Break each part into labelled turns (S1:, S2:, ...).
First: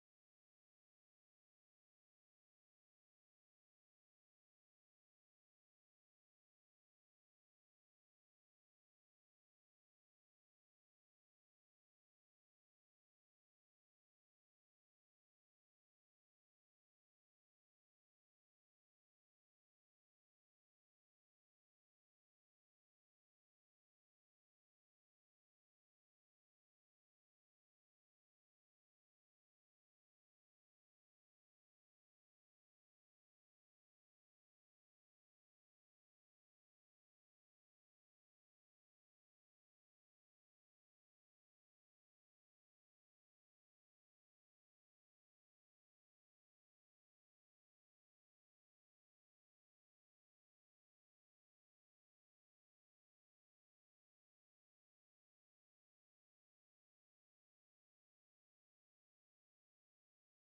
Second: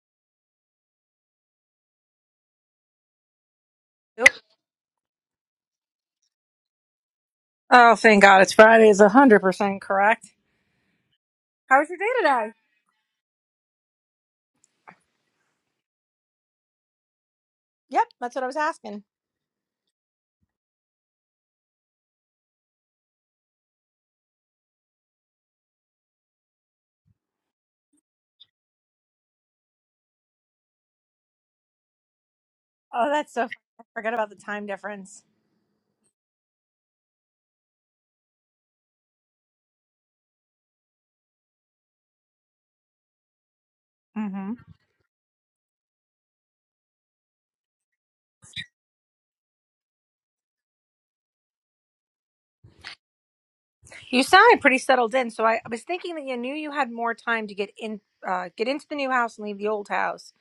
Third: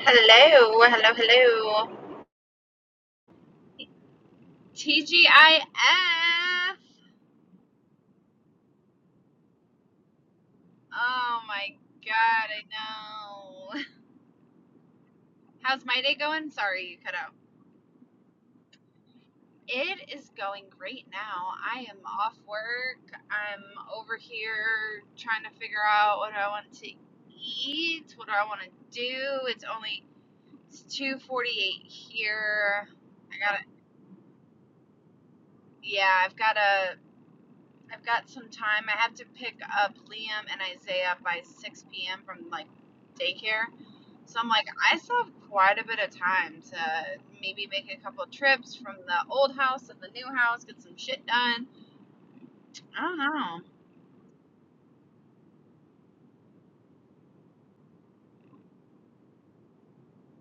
S1: Hello, hello, hello.
S2: Nope.
S1: TGIF.
S2: Oh, thank God. It's Friday is 100% correct.
S1: Oh my
S2: How was your day
S1: god,
S2: today?
S1: I know. How's my day going? Sorry, you cut out.
S2: Yep, that's what I was asking.
S1: It is going great now. I am off work. I'm over here trying to figure out what I want to eat. What do I want to do? It's only it's 2:48 here.
S2: Oh, that's
S1: I
S2: so funny.
S1: got to
S2: I forgot about the time difference.
S1: yeah, I've got to I've got some time. I have to pick up Liam and Isaiah by 6 p.m. from like daycare. So I'm
S2: hmm
S1: like, I still have quite a bit of time to maybe make a couple trips from the old house to the new house, get some shit done. I don't know.
S2: You sounded pretty settled in, so I, I was thinking that you knew you had more time to get in, uh, get into the new house and leave the old house,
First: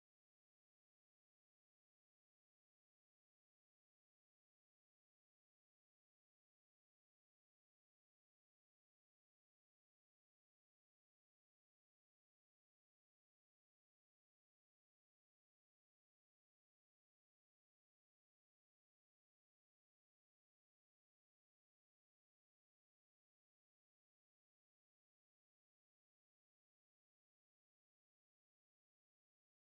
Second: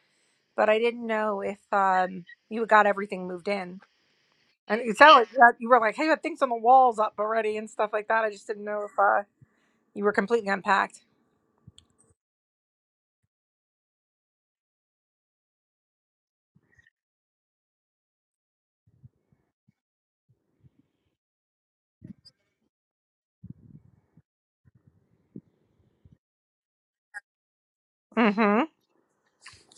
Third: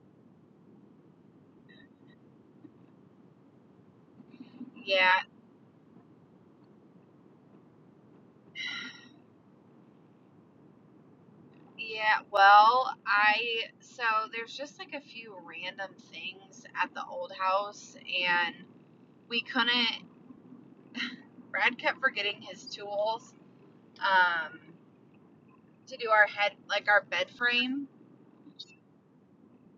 S2: but I didn't know if um, you got everything moved in. And it sounded
S1: Yeah,
S2: like you, had- you were like, "Hey, I have things on the walls up already and stuff like that." I just didn't know if uh, you were completely unpacked.
S1: yeah. Well, I so there's just like a few random things at the old house, and we couldn't. Brad kept forgetting his tools um, to do our head, like our bed frame.
S2: Mm-hmm.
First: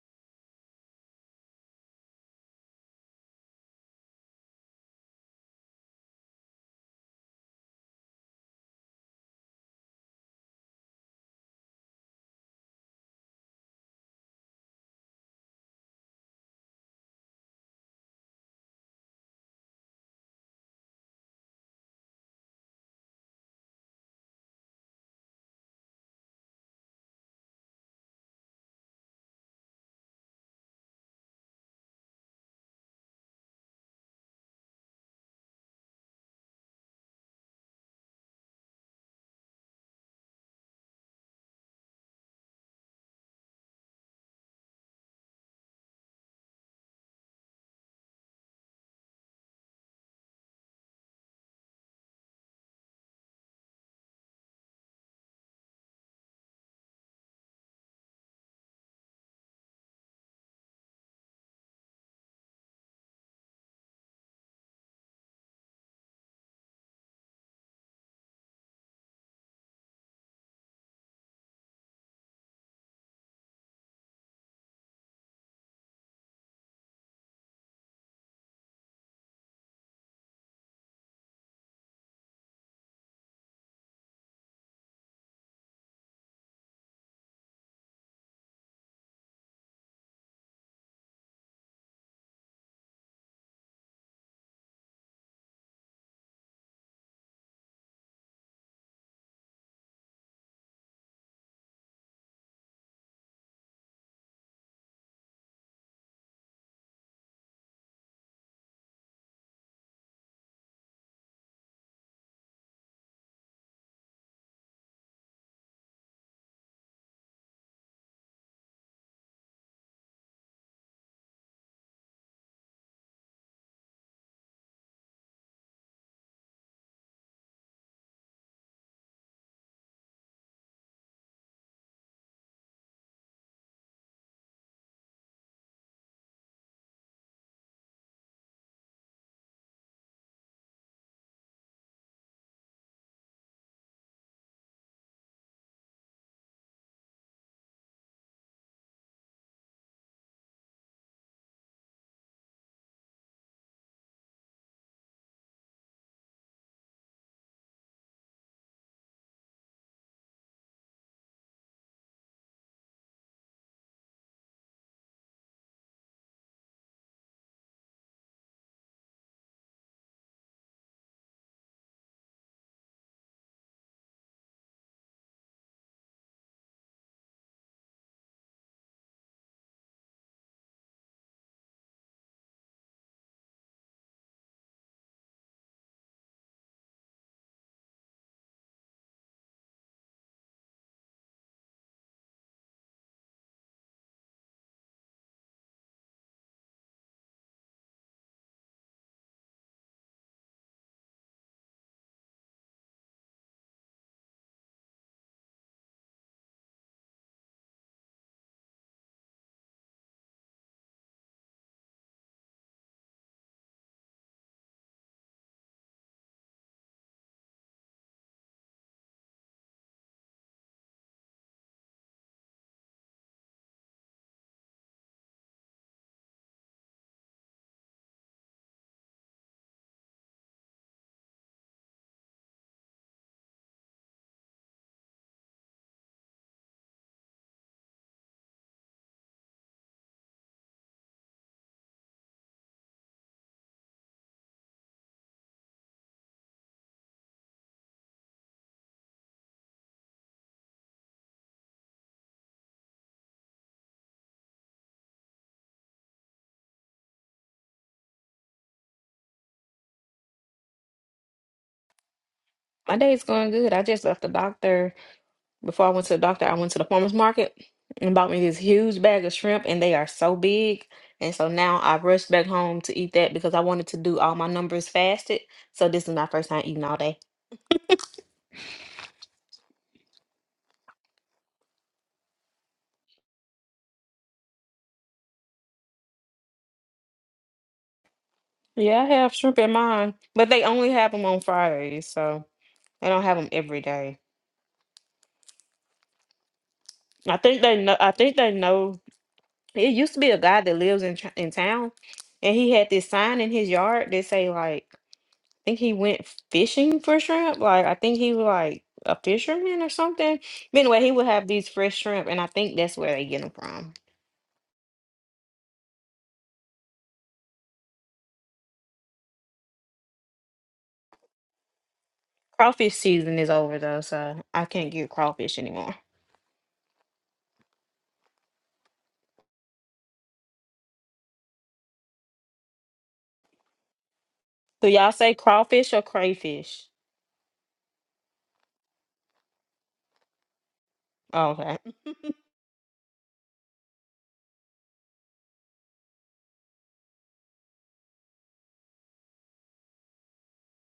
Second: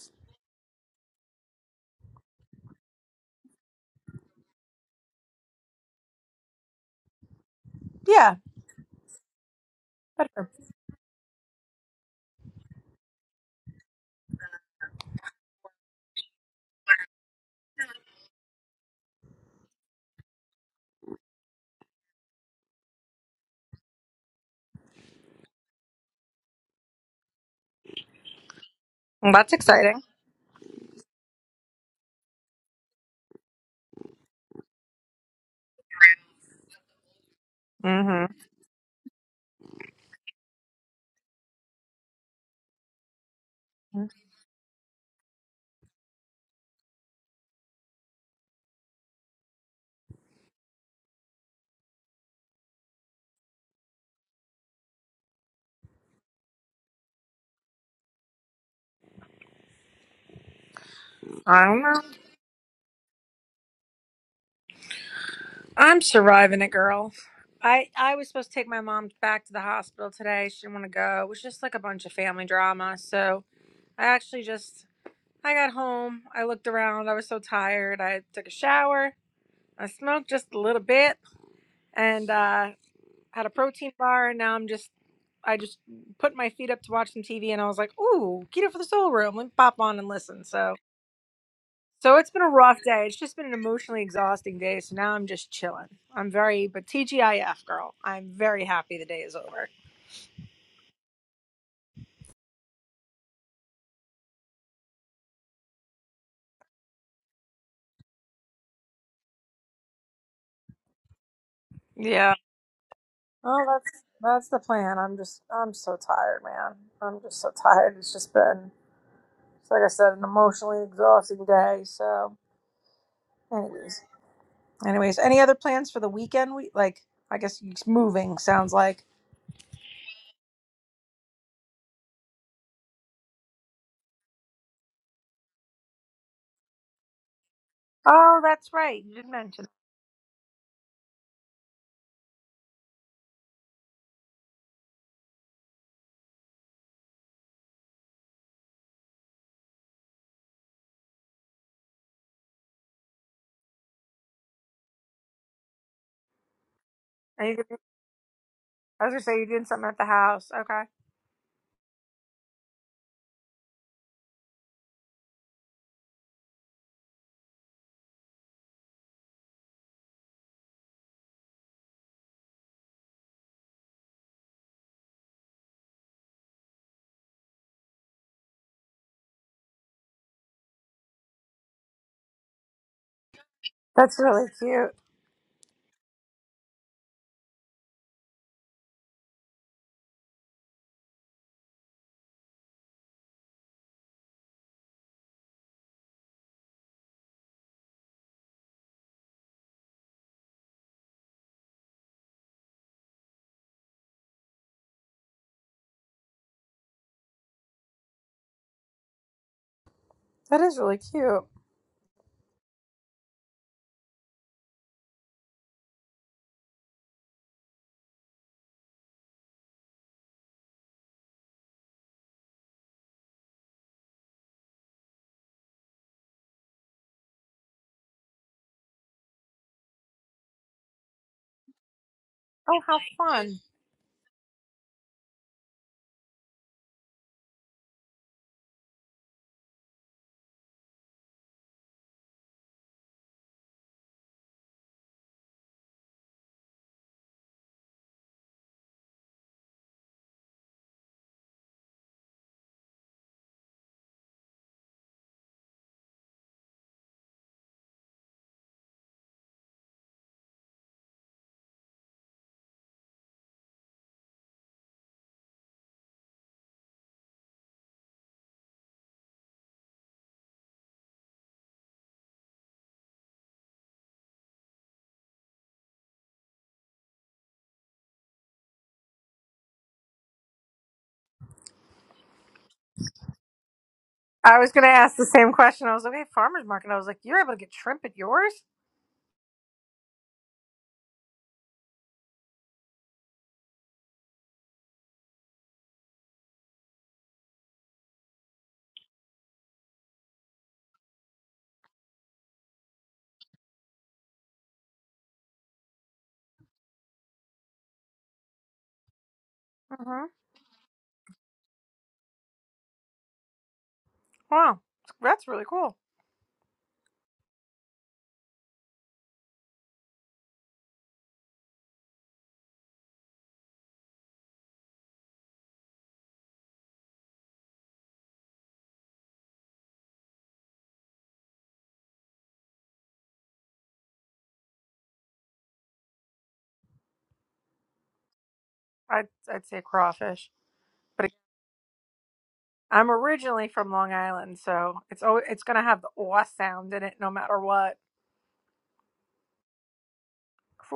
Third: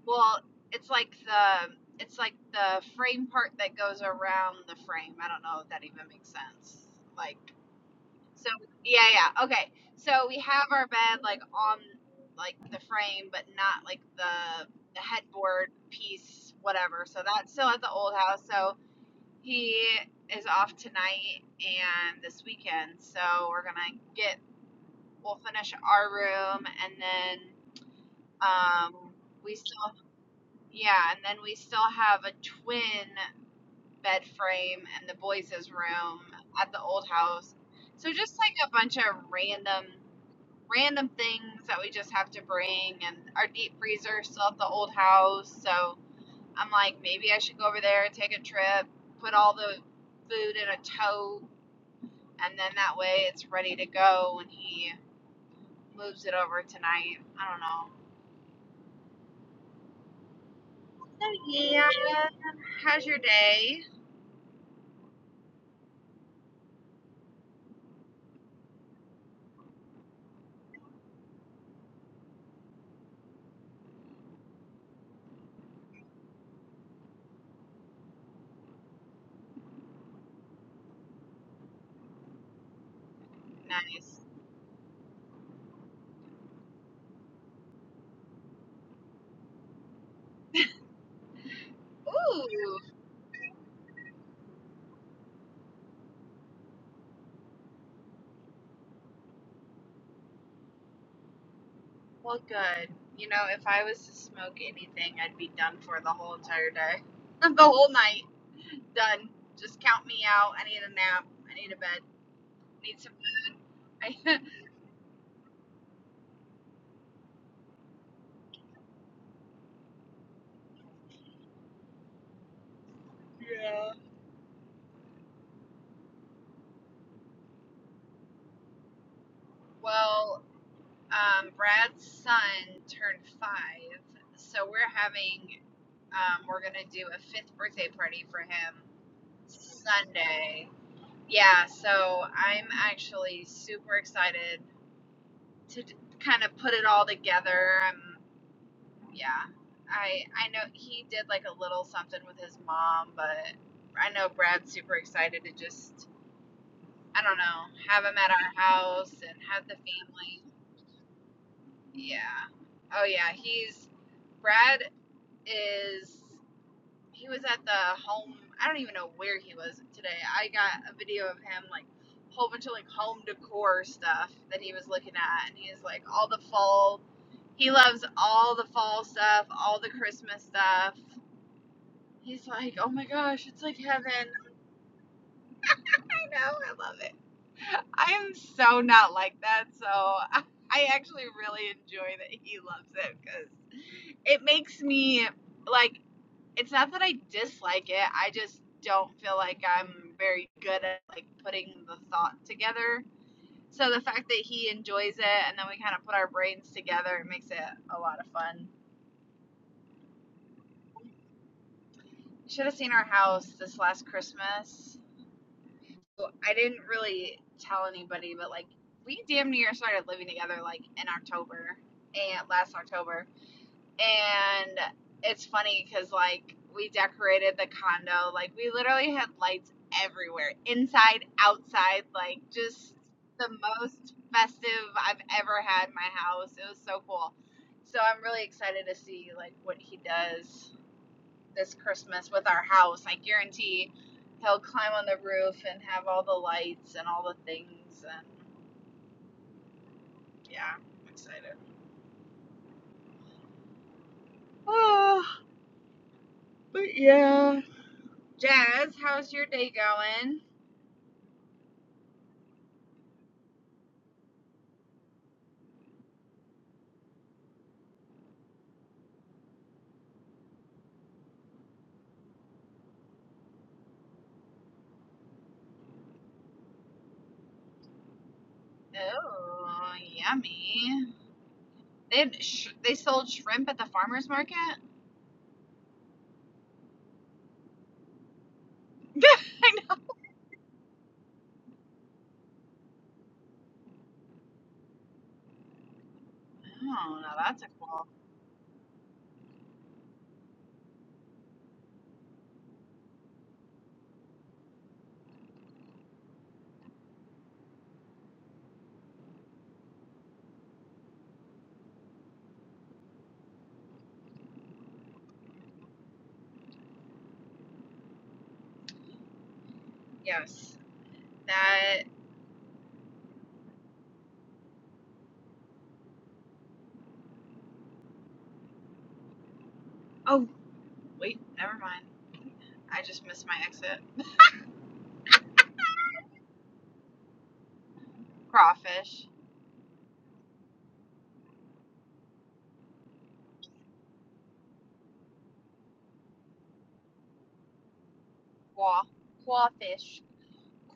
S1: Well, it's like the it's like the frame part that goes around the frame. I don't know if that even makes sense. Like
S2: Yeah,
S1: so yeah, yeah. Okay. So we
S2: better.
S1: have our bed like on like the frame but not like the the headboard piece whatever. So that's still at the old house. So he is off tonight and this weekend. So we're going to get we'll finish our room and then um
S2: Well, That's
S1: we still
S2: exciting.
S1: yeah, and then we still have a twin bed frame in the boys' room at the old house. So just
S2: Mm-hmm.
S1: like a bunch of random random things that we just have to bring and our deep freezer is still at the old house. So I'm like maybe I should go over there, take a trip, put all the food in a tote and then that way it's ready to go when he moves it over tonight. I don't know. So
S2: I don't
S1: yeah,
S2: know.
S1: how's your day?
S2: I'm surviving it, girl. I I was supposed to take my mom back to the hospital today. She didn't want to go. It was just like a bunch of family drama. So I actually just I got home. I looked around. I was so tired. I took a shower. I smoked just a little bit and uh, had a protein
S1: Nice.
S2: bar. And now I'm just I just put my feet up to watch some TV. And I was like, ooh, keto for the soul room. Let me pop on and listen. So so it's been a
S1: Ooh.
S2: rough day. It's just been an emotionally exhausting day. So now I'm just chilling. I'm very, but TGIF, girl. I'm very happy the day is over.
S1: Well, good. You know, if I was to smoke anything, I'd be done for the whole entire day. The whole night. Done. Just count me out. I need a nap. I need a bed.
S2: Yeah.
S1: Need some.
S2: Well, that's
S1: I,
S2: that's the plan. I'm just, I'm so tired, man. I'm just so tired. It's just been, it's like I said, an emotionally exhausting day. So,
S1: yeah.
S2: anyways, anyways, any other plans for the weekend? We like, I guess you- moving sounds like.
S1: Well, um, Brad's son turned five, so we're having, um, we're gonna do a fifth birthday party for
S2: Oh, that's
S1: him
S2: right. You did mention.
S1: Sunday. Yeah, so I'm actually super excited to kind of put it all together. Yeah. I I know he did like a little something with his mom, but I know Brad's super excited to just I don't
S2: Are you gonna-
S1: know, have him at our
S2: I was
S1: house
S2: gonna say
S1: and
S2: you're doing
S1: have the
S2: something at the
S1: family.
S2: house. Okay.
S1: Yeah. Oh yeah, he's Brad is he was at the home I don't even know where he was today. I got a video of him like whole bunch of like home decor stuff that he was looking at and he's like all the fall he loves all the fall stuff, all the Christmas stuff. He's like, oh my gosh, it's like
S2: That's
S1: heaven.
S2: really cute.
S1: I know, I love it. I am so not like that, so I actually really enjoy that he loves it because it makes me like. It's not that I dislike it. I just don't feel like I'm very good at like putting the thought together. So the fact that he enjoys it and then we kind of put our brains together, it makes it a lot of fun.
S2: That is really cute.
S1: You should have seen our house this last Christmas So, I didn't really tell anybody, but like we damn near started living together like in October and last October. And it's funny because like we decorated the condo, like we literally had lights everywhere, inside, outside, like
S2: Oh,
S1: just
S2: how
S1: the
S2: fun.
S1: most festive I've ever had in my house. It was so cool. So I'm really excited to see like what he does this Christmas with our house. I guarantee he'll climb on the roof and have all the lights and all the things. And yeah, I'm excited. Oh, but yeah. Jazz, how's your day going?
S3: My day's going good. I just left the doctor. Before I went to the doctor, I went to the farmer's market and bought me this huge bag of shrimp, and they are so big. And so now I rushed back home to eat that because I wanted to do all my numbers fasted. So this is my first time eating all day.
S1: Oh, yummy. They had sh- they sold shrimp at the farmers market.
S2: I was going to ask the same question. I was like, hey, farmer's market. I was like, you're able to get shrimp at yours?
S3: Yeah, I
S1: oh,
S3: have shrimp in mine, but they only have them on Fridays, so they don't have them every day.
S1: now
S3: I think
S1: that's a
S3: they know.
S1: cool.
S3: I think they know. It used to be a guy that lives in Ch- in town, and he had this sign in his yard that say like. think he went fishing for shrimp. Like I think he was like a fisherman or
S2: hmm
S3: something. But anyway, he would have these fresh shrimp, and I think that's where they get them from.
S2: Wow. That's really cool.
S1: Yes, that.
S3: Crawfish season is over though, so I can't get crawfish anymore.
S1: Oh, wait, never mind. I just missed my exit.
S3: Do y'all say crawfish or crayfish?
S1: Crawfish,
S2: I'd, I'd say crawfish. But it-
S3: Oh, okay,
S2: I'm originally from Long Island, so it's always, it's going to have the aw sound in it no matter what.
S1: quaw, quawfish,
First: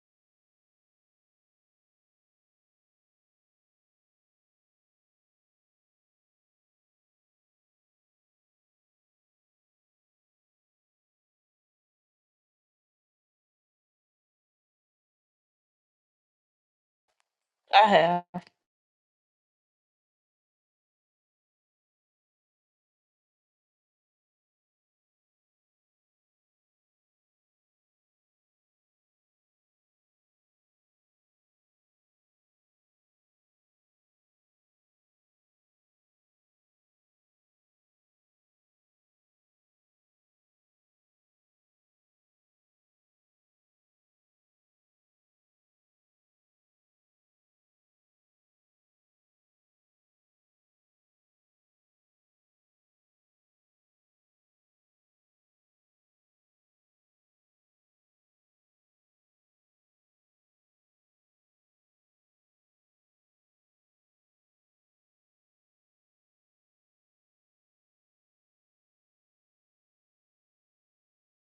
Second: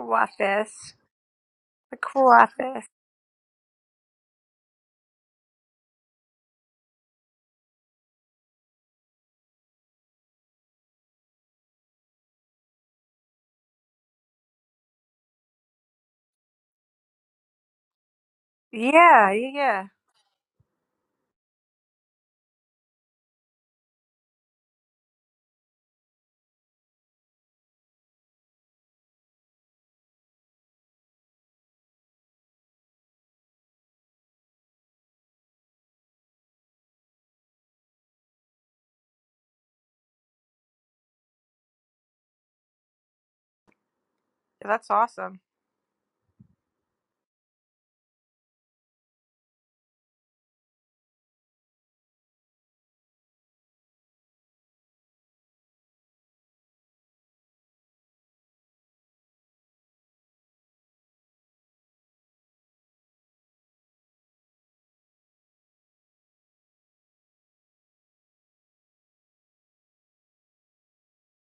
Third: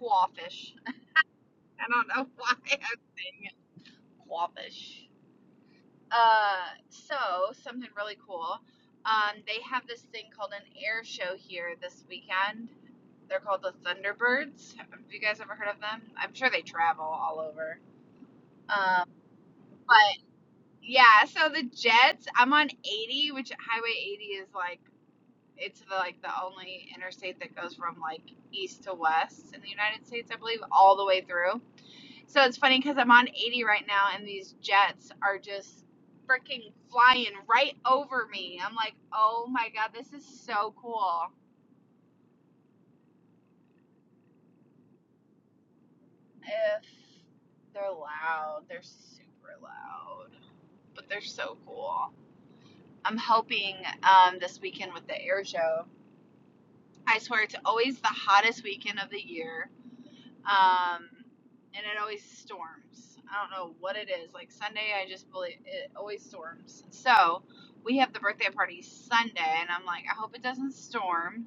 S1: quawfish. I
S2: The
S1: don't know why
S2: crawfish.
S1: I'm saying it Wabash. Uh, so something really cool. Um, they have this thing called an air show here this weekend. They're called the Thunderbirds. Have you guys ever heard of them? I'm sure they travel all over.
S3: I have.
S1: Um,
S2: Yeah, yeah, yeah.
S1: but yeah, so the jets. I'm on 80, which Highway 80 is like it's the, like the only interstate that goes from like east to west in the United States, I believe, all the way through. So it's funny because I'm on 80 right now, and these jets are just freaking flying right over me. I'm like, oh my god, this is so cool.
S2: That's awesome.
S1: If they're loud, they're super loud, but they're so cool. I'm hoping um, this weekend with the air show. I swear it's always the hottest weekend of the year. Um, and it always storms. I don't know what it is. Like Sunday, I just believe it always storms. So we have the birthday party Sunday, and I'm like, I hope it doesn't storm.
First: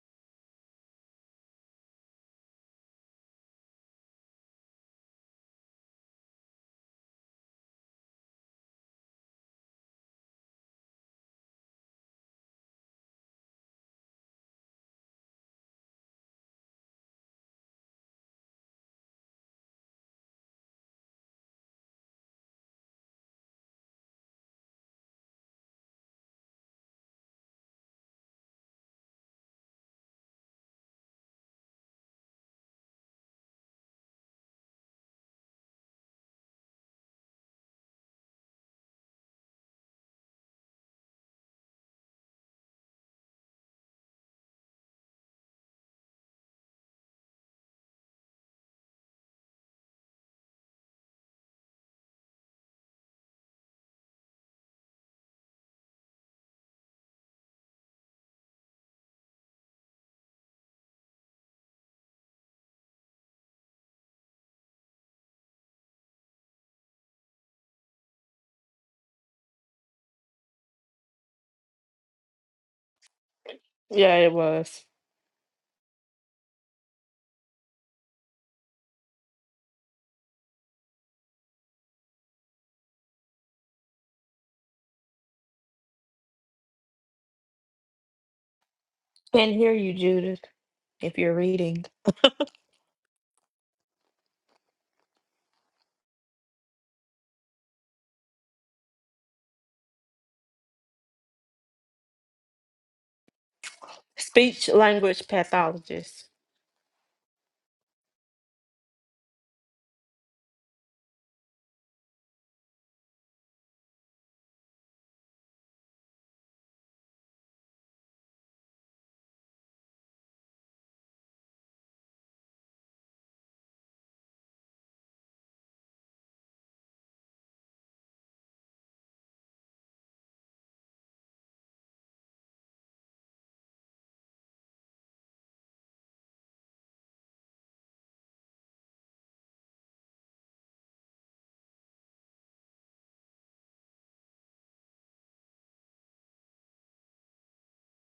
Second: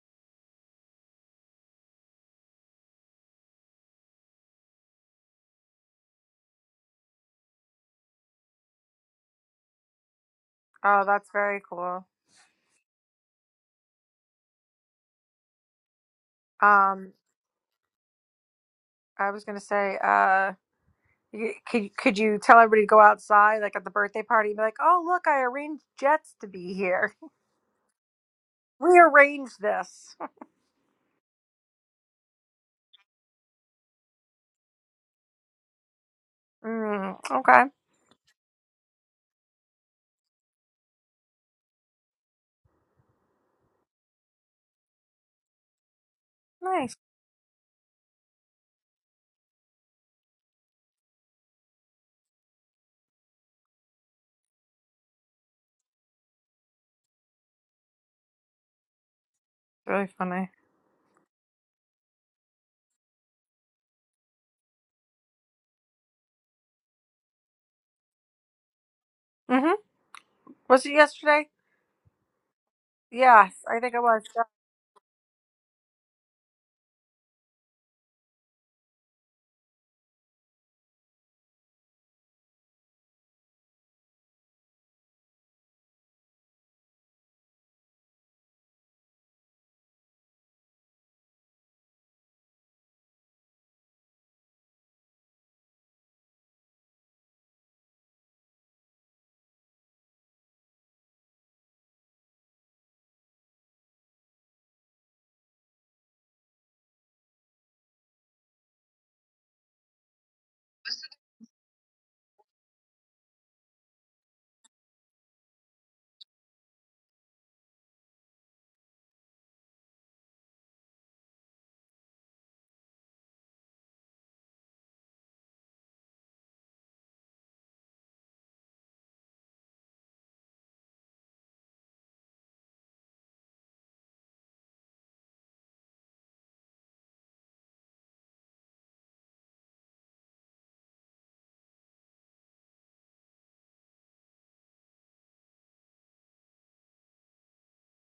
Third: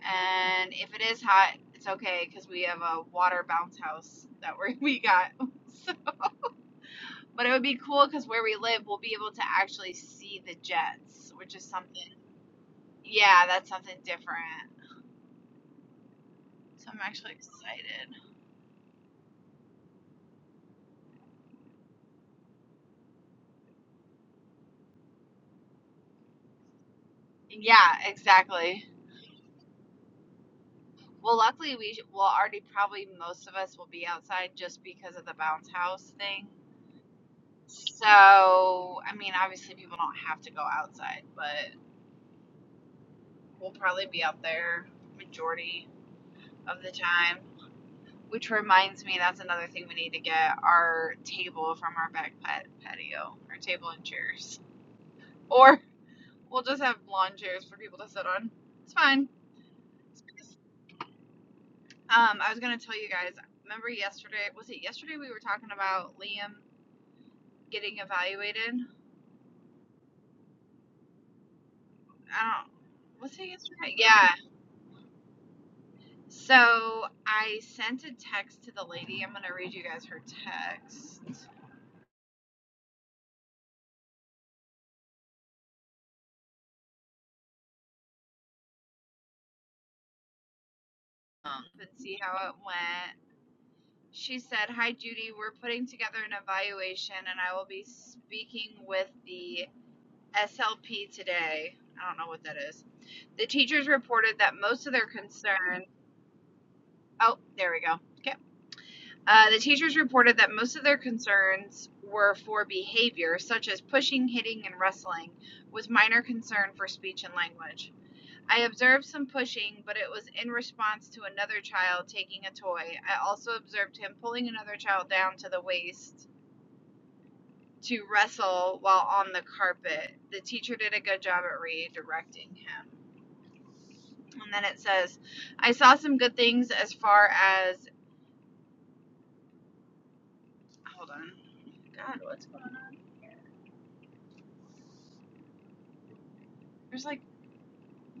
S1: And if it is hot, it's okay because we have a water bounce house that we we got. but it would be cool because where we live, we'll be able to actually see the
S2: Oh, that's
S1: jets, which
S2: very
S1: is something.
S2: cool.
S1: Yeah, that's something different. So I'm
S2: Um,
S1: actually excited.
S2: I was gonna say, uh, you, could could you tell everybody to go outside, like at the birthday party, and be like, "Oh, look, I arranged Jets to be here.
S1: Yeah, exactly.
S2: We arranged this."
S1: Well, luckily we sh- will already probably most of us will be outside just because of the bounce house thing.
S2: Mm, okay,
S1: So, I mean, obviously people don't have to go outside, but we'll probably be out there majority of the
S2: nice.
S1: time. Which reminds me, that's another thing we need to get our table from our back pat- patio, our table and chairs, or we'll just have lawn chairs for people to sit on. It's fine.
S2: Really funny.
S1: Um, I was gonna tell you guys. Remember yesterday? Was it yesterday we were talking about Liam getting evaluated.
S2: Mm-hmm. Was it yesterday?
S1: I don't. What's it
S2: Yes, I think
S1: yesterday?
S2: it
S3: Yeah,
S1: Yeah.
S2: was.
S3: it was.
S1: So I sent a text to the lady. I'm gonna read you guys her text
S3: Can't hear you, Judith. If you're
S1: um,
S3: reading,
S1: and see how it went. She said, "Hi Judy, we're putting together an evaluation, and I will be speaking with the SLP today. I don't know what that is. The teachers reported that
S3: speech
S1: most of their
S3: language
S1: concerns.
S3: pathologist.
S1: Oh, there we go. Okay. Uh, the teachers reported that most of their concerns were for behavior, such as pushing, hitting, and wrestling, with minor concern for speech and language. I observed some pushing, but it was in response to another child taking a toy. I also observed him pulling another child down to the waist to wrestle while on the carpet. The teacher did a good job at redirecting him. And then it says, I saw some good things as far as. Hold on. God, what's going on? There's like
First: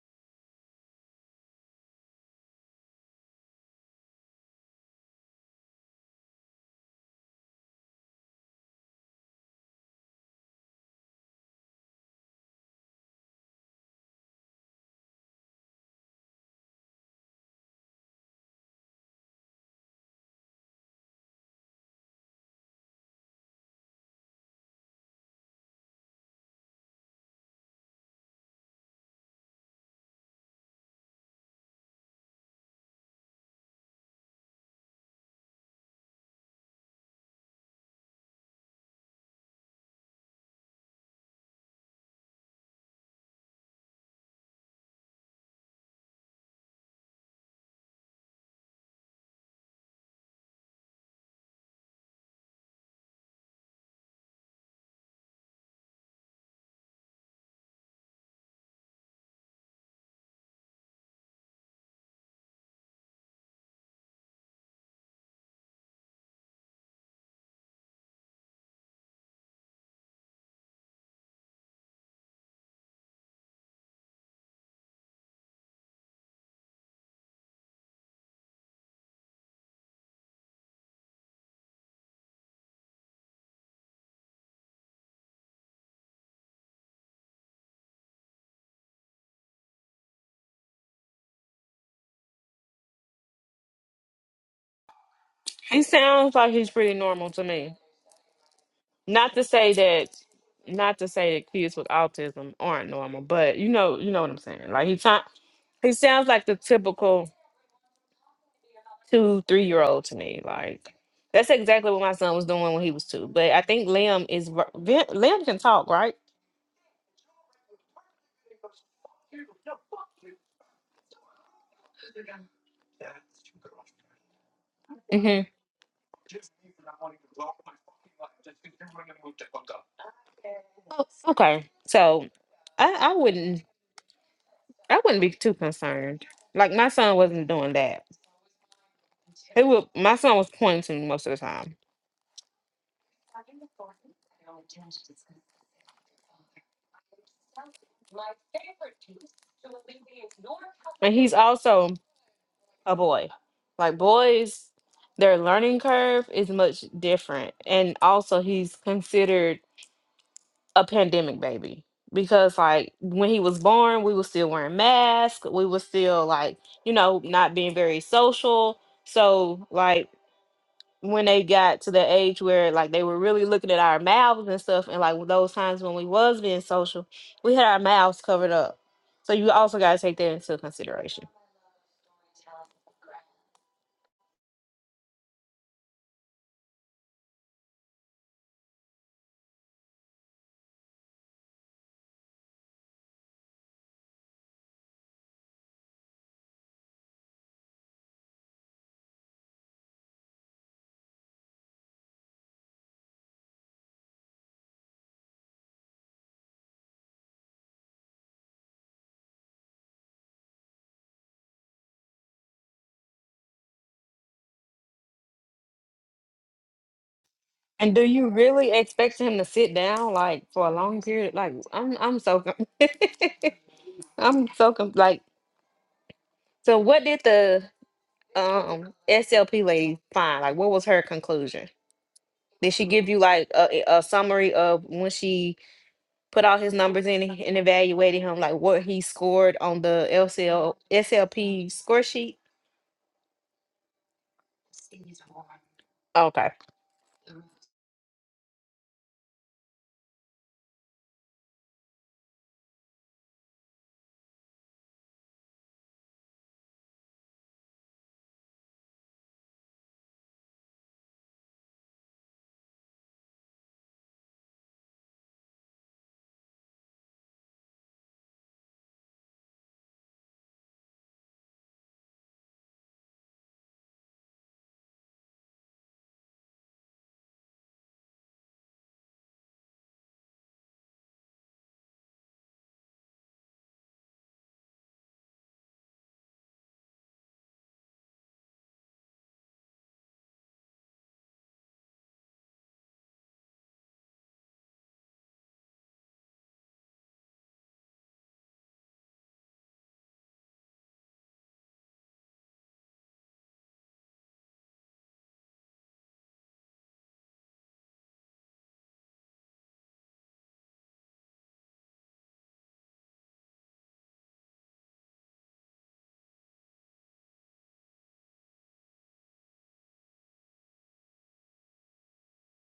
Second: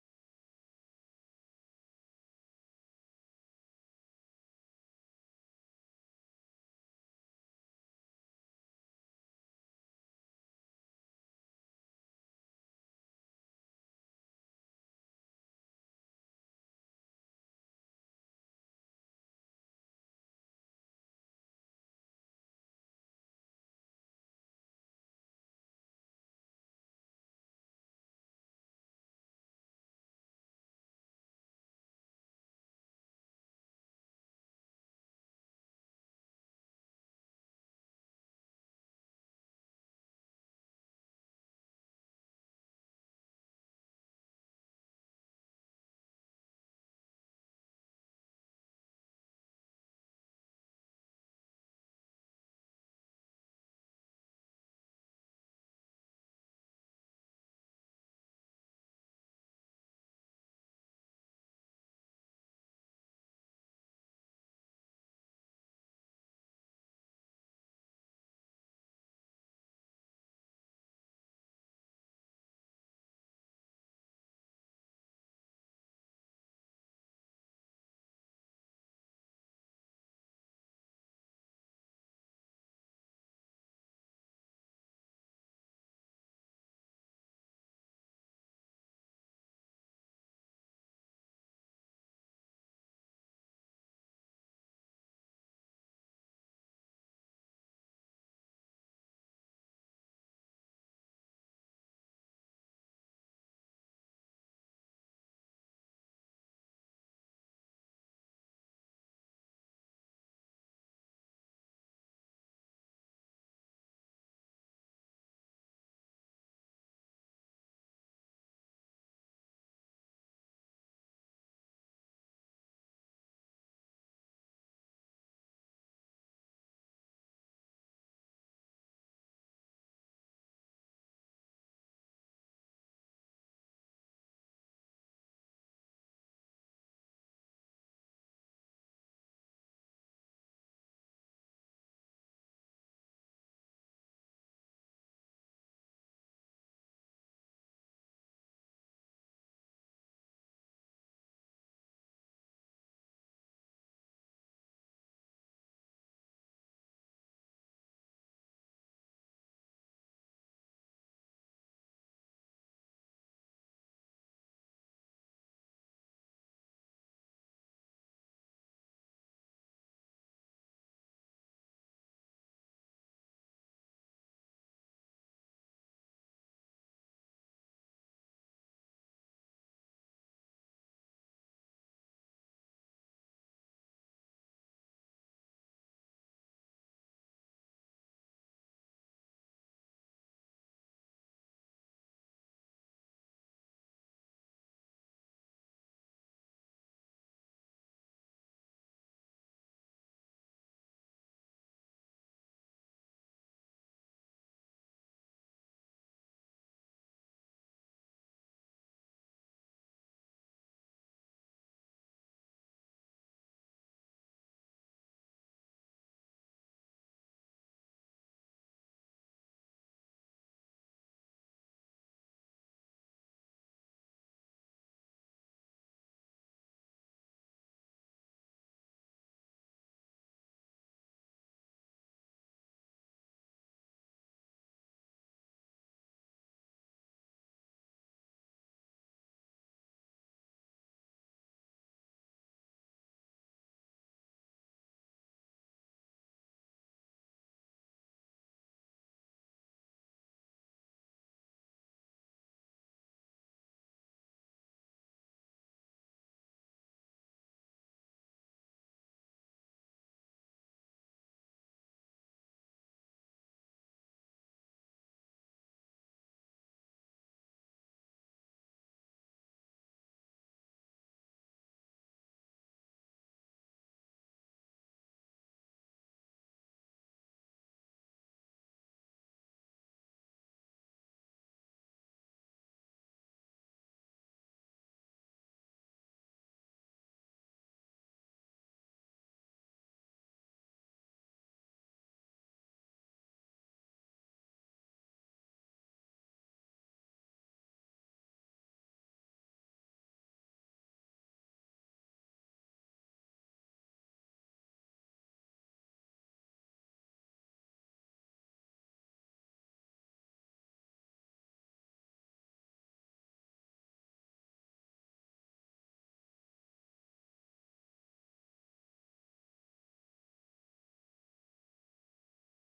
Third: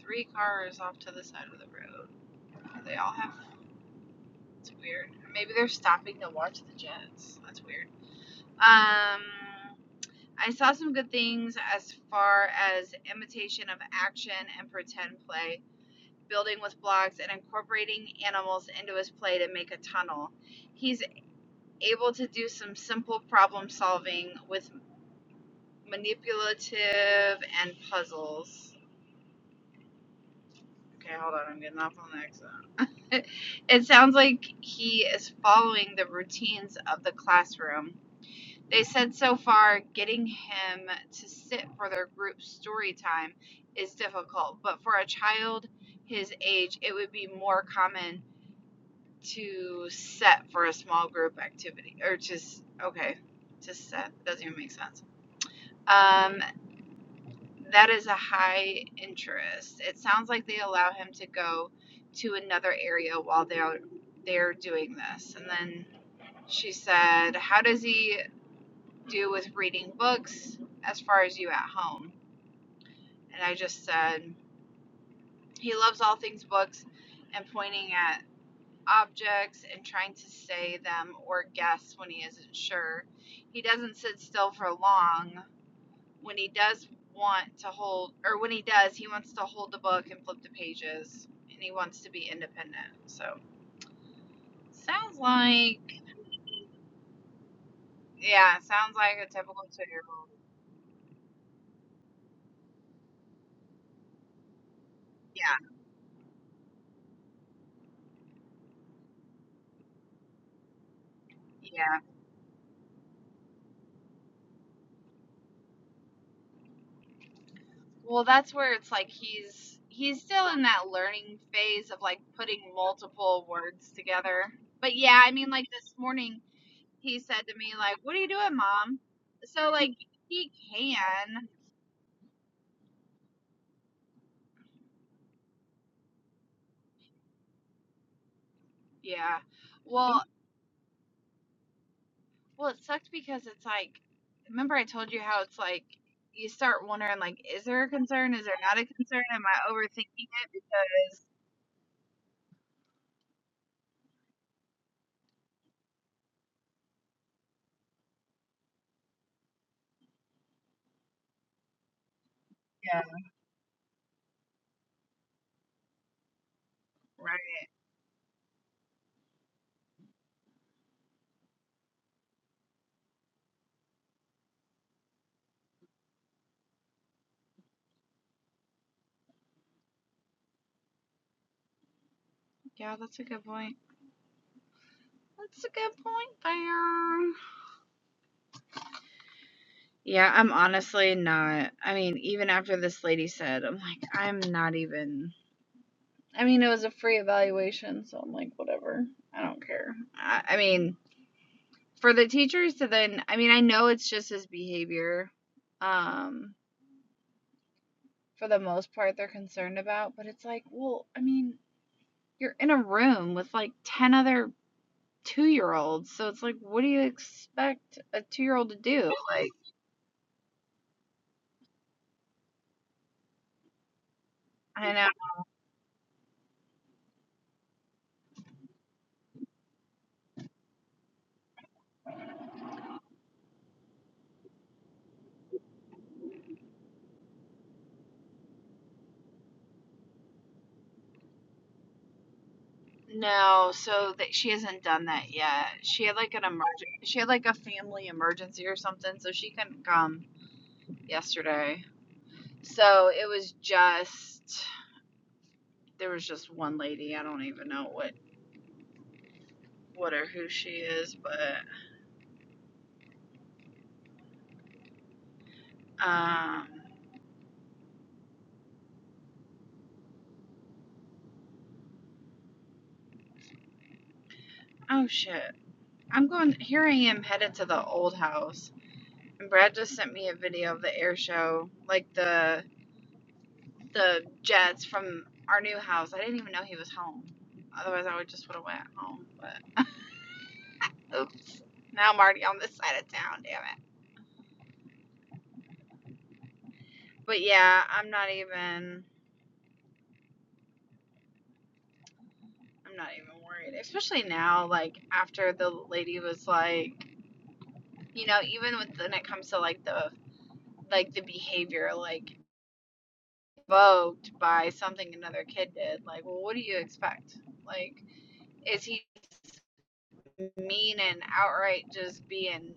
S1: three cars off to the side of the road. They all have. It's weird. Maybe they're stopping to watch the Jets. That's weird. Um, I saw some good things as far as imitation of action and pretend play, building with blocks, and incorporating animals into his play to make a tunnel. He's able to do some simple problem solving with manipulative and puzzles. Okay, hold on. I'm getting off on the exit. It, it sounds like he is following the routines of the classroom. They said so far getting him to sit for their group story time is difficult, but for a child his age, it would be more common to set for a small group activity or just okay, to set doesn't even make sense. Um, that is a high interest. It sounds like they allow him to go to another area while they're they're doing this. And then she said, "How does he do with reading books as far as you at home?" And I just said, "He loves all things books and pointing at objects and trying to say them or guess when he isn't sure. He doesn't sit still for long, when he does want to hold, or when he does, he wants to hold the book and flip the pages, and he wants to be independent. So sounds like,
S3: He sounds like he's pretty normal to me.
S1: yeah, sounds like a
S3: Not to
S1: typical
S3: say that,
S1: two-year-old.
S3: not to say that kids with autism aren't normal, but you know, you know what I'm saying. Like he trying,
S1: Yeah,
S3: he sounds like the typical two, three year old to me. Like that's exactly
S1: yeah.
S3: what my son was doing when he was two. But I think Liam is ver- Vin- Liam can talk, right?
S1: Well, that's where it's like he's he's still in that learning phase of like putting multiple words together. But yeah, I
S3: hmm
S1: mean, like this morning he said to me like, "What are you doing, mom?" So like he can,
S3: Okay, so I, I wouldn't, I wouldn't be too concerned. Like my son wasn't doing that.
S1: yeah.
S3: He would,
S1: Well,
S3: my son was pointing most of the time,
S1: Well, it sucked because it's like, remember I told you how it's like you start wondering like, is there a concern? Is there not a concern? Am I overthinking it?
S3: and
S1: Because
S3: he's also a boy. Like boys, their learning curve is much different. And also he's considered a pandemic baby because like
S1: yeah,
S3: when he was born, we were still wearing masks, we were still like, you know,
S1: right.
S3: not being very social. So like when they got to the age where like they were really looking at our mouths and stuff and like those times when we was being social, we had our mouths covered up. So you also got to take that into consideration.
S1: Yeah, that's a good point. That's a good point there. Yeah, I'm honestly not. I mean, even after this lady said, I'm like, I'm not even. I mean, it was a free evaluation, so I'm like, whatever. I don't care. I, I mean, for the teachers to then, I mean, I know it's just his behavior. Um, for the most part they're concerned about. But it's like, well, I mean, you're in a room with like 10 other two year olds. So it's like, what do you
S3: And
S1: expect
S3: do
S1: a
S3: you
S1: two year old
S3: really
S1: to do?
S3: expect him to
S1: Like,
S3: sit down like for a long period? Like I'm, I'm so, con- I'm so
S1: I
S3: con-
S1: know.
S3: like. So what did the um SLP lady find? Like, what was her conclusion? Did she give you like a, a summary of when she put all his numbers in and and evaluated him, like what he scored on the LCL SLP score sheet?
S1: No, so that she hasn't done that yet. She had like an
S3: Okay.
S1: emergency. She had like a family emergency or something, so she couldn't come yesterday. So it was just there was just one lady. I don't even know what what or who she is, but um oh shit. I'm going. Here I am headed to the old house, and Brad just sent me a video of the air show, like the the jets from our new house. I didn't even know he was home. Otherwise, I would just would have went home. But oops, now I'm already on this side of town. Damn it. But yeah, I'm not even. I'm not even worried, especially now. Like after the lady was like, you know, even with when it comes to like the like the behavior, like provoked by something another kid did. Like, well, what do you expect? Like, is he mean and outright just being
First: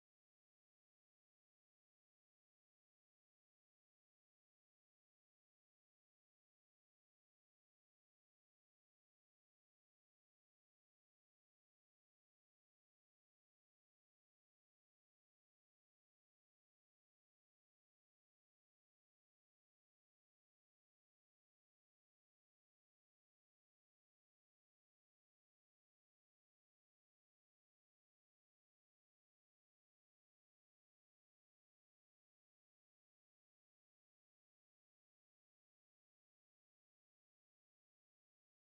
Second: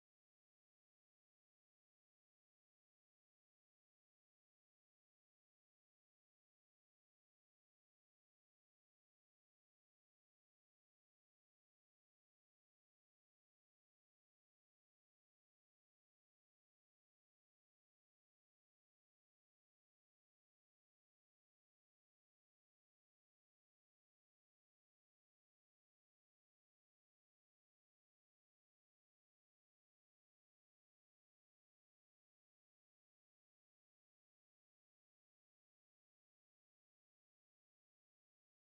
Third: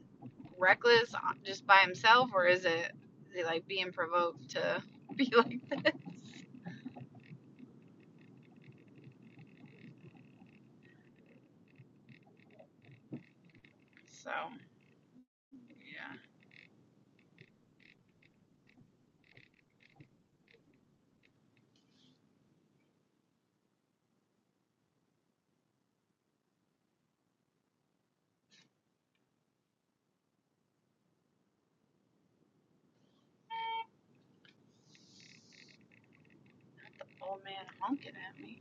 S1: reckless uh, just by himself, or is it, is he like being provoked to be like so? Yeah, Not The old man honking at me.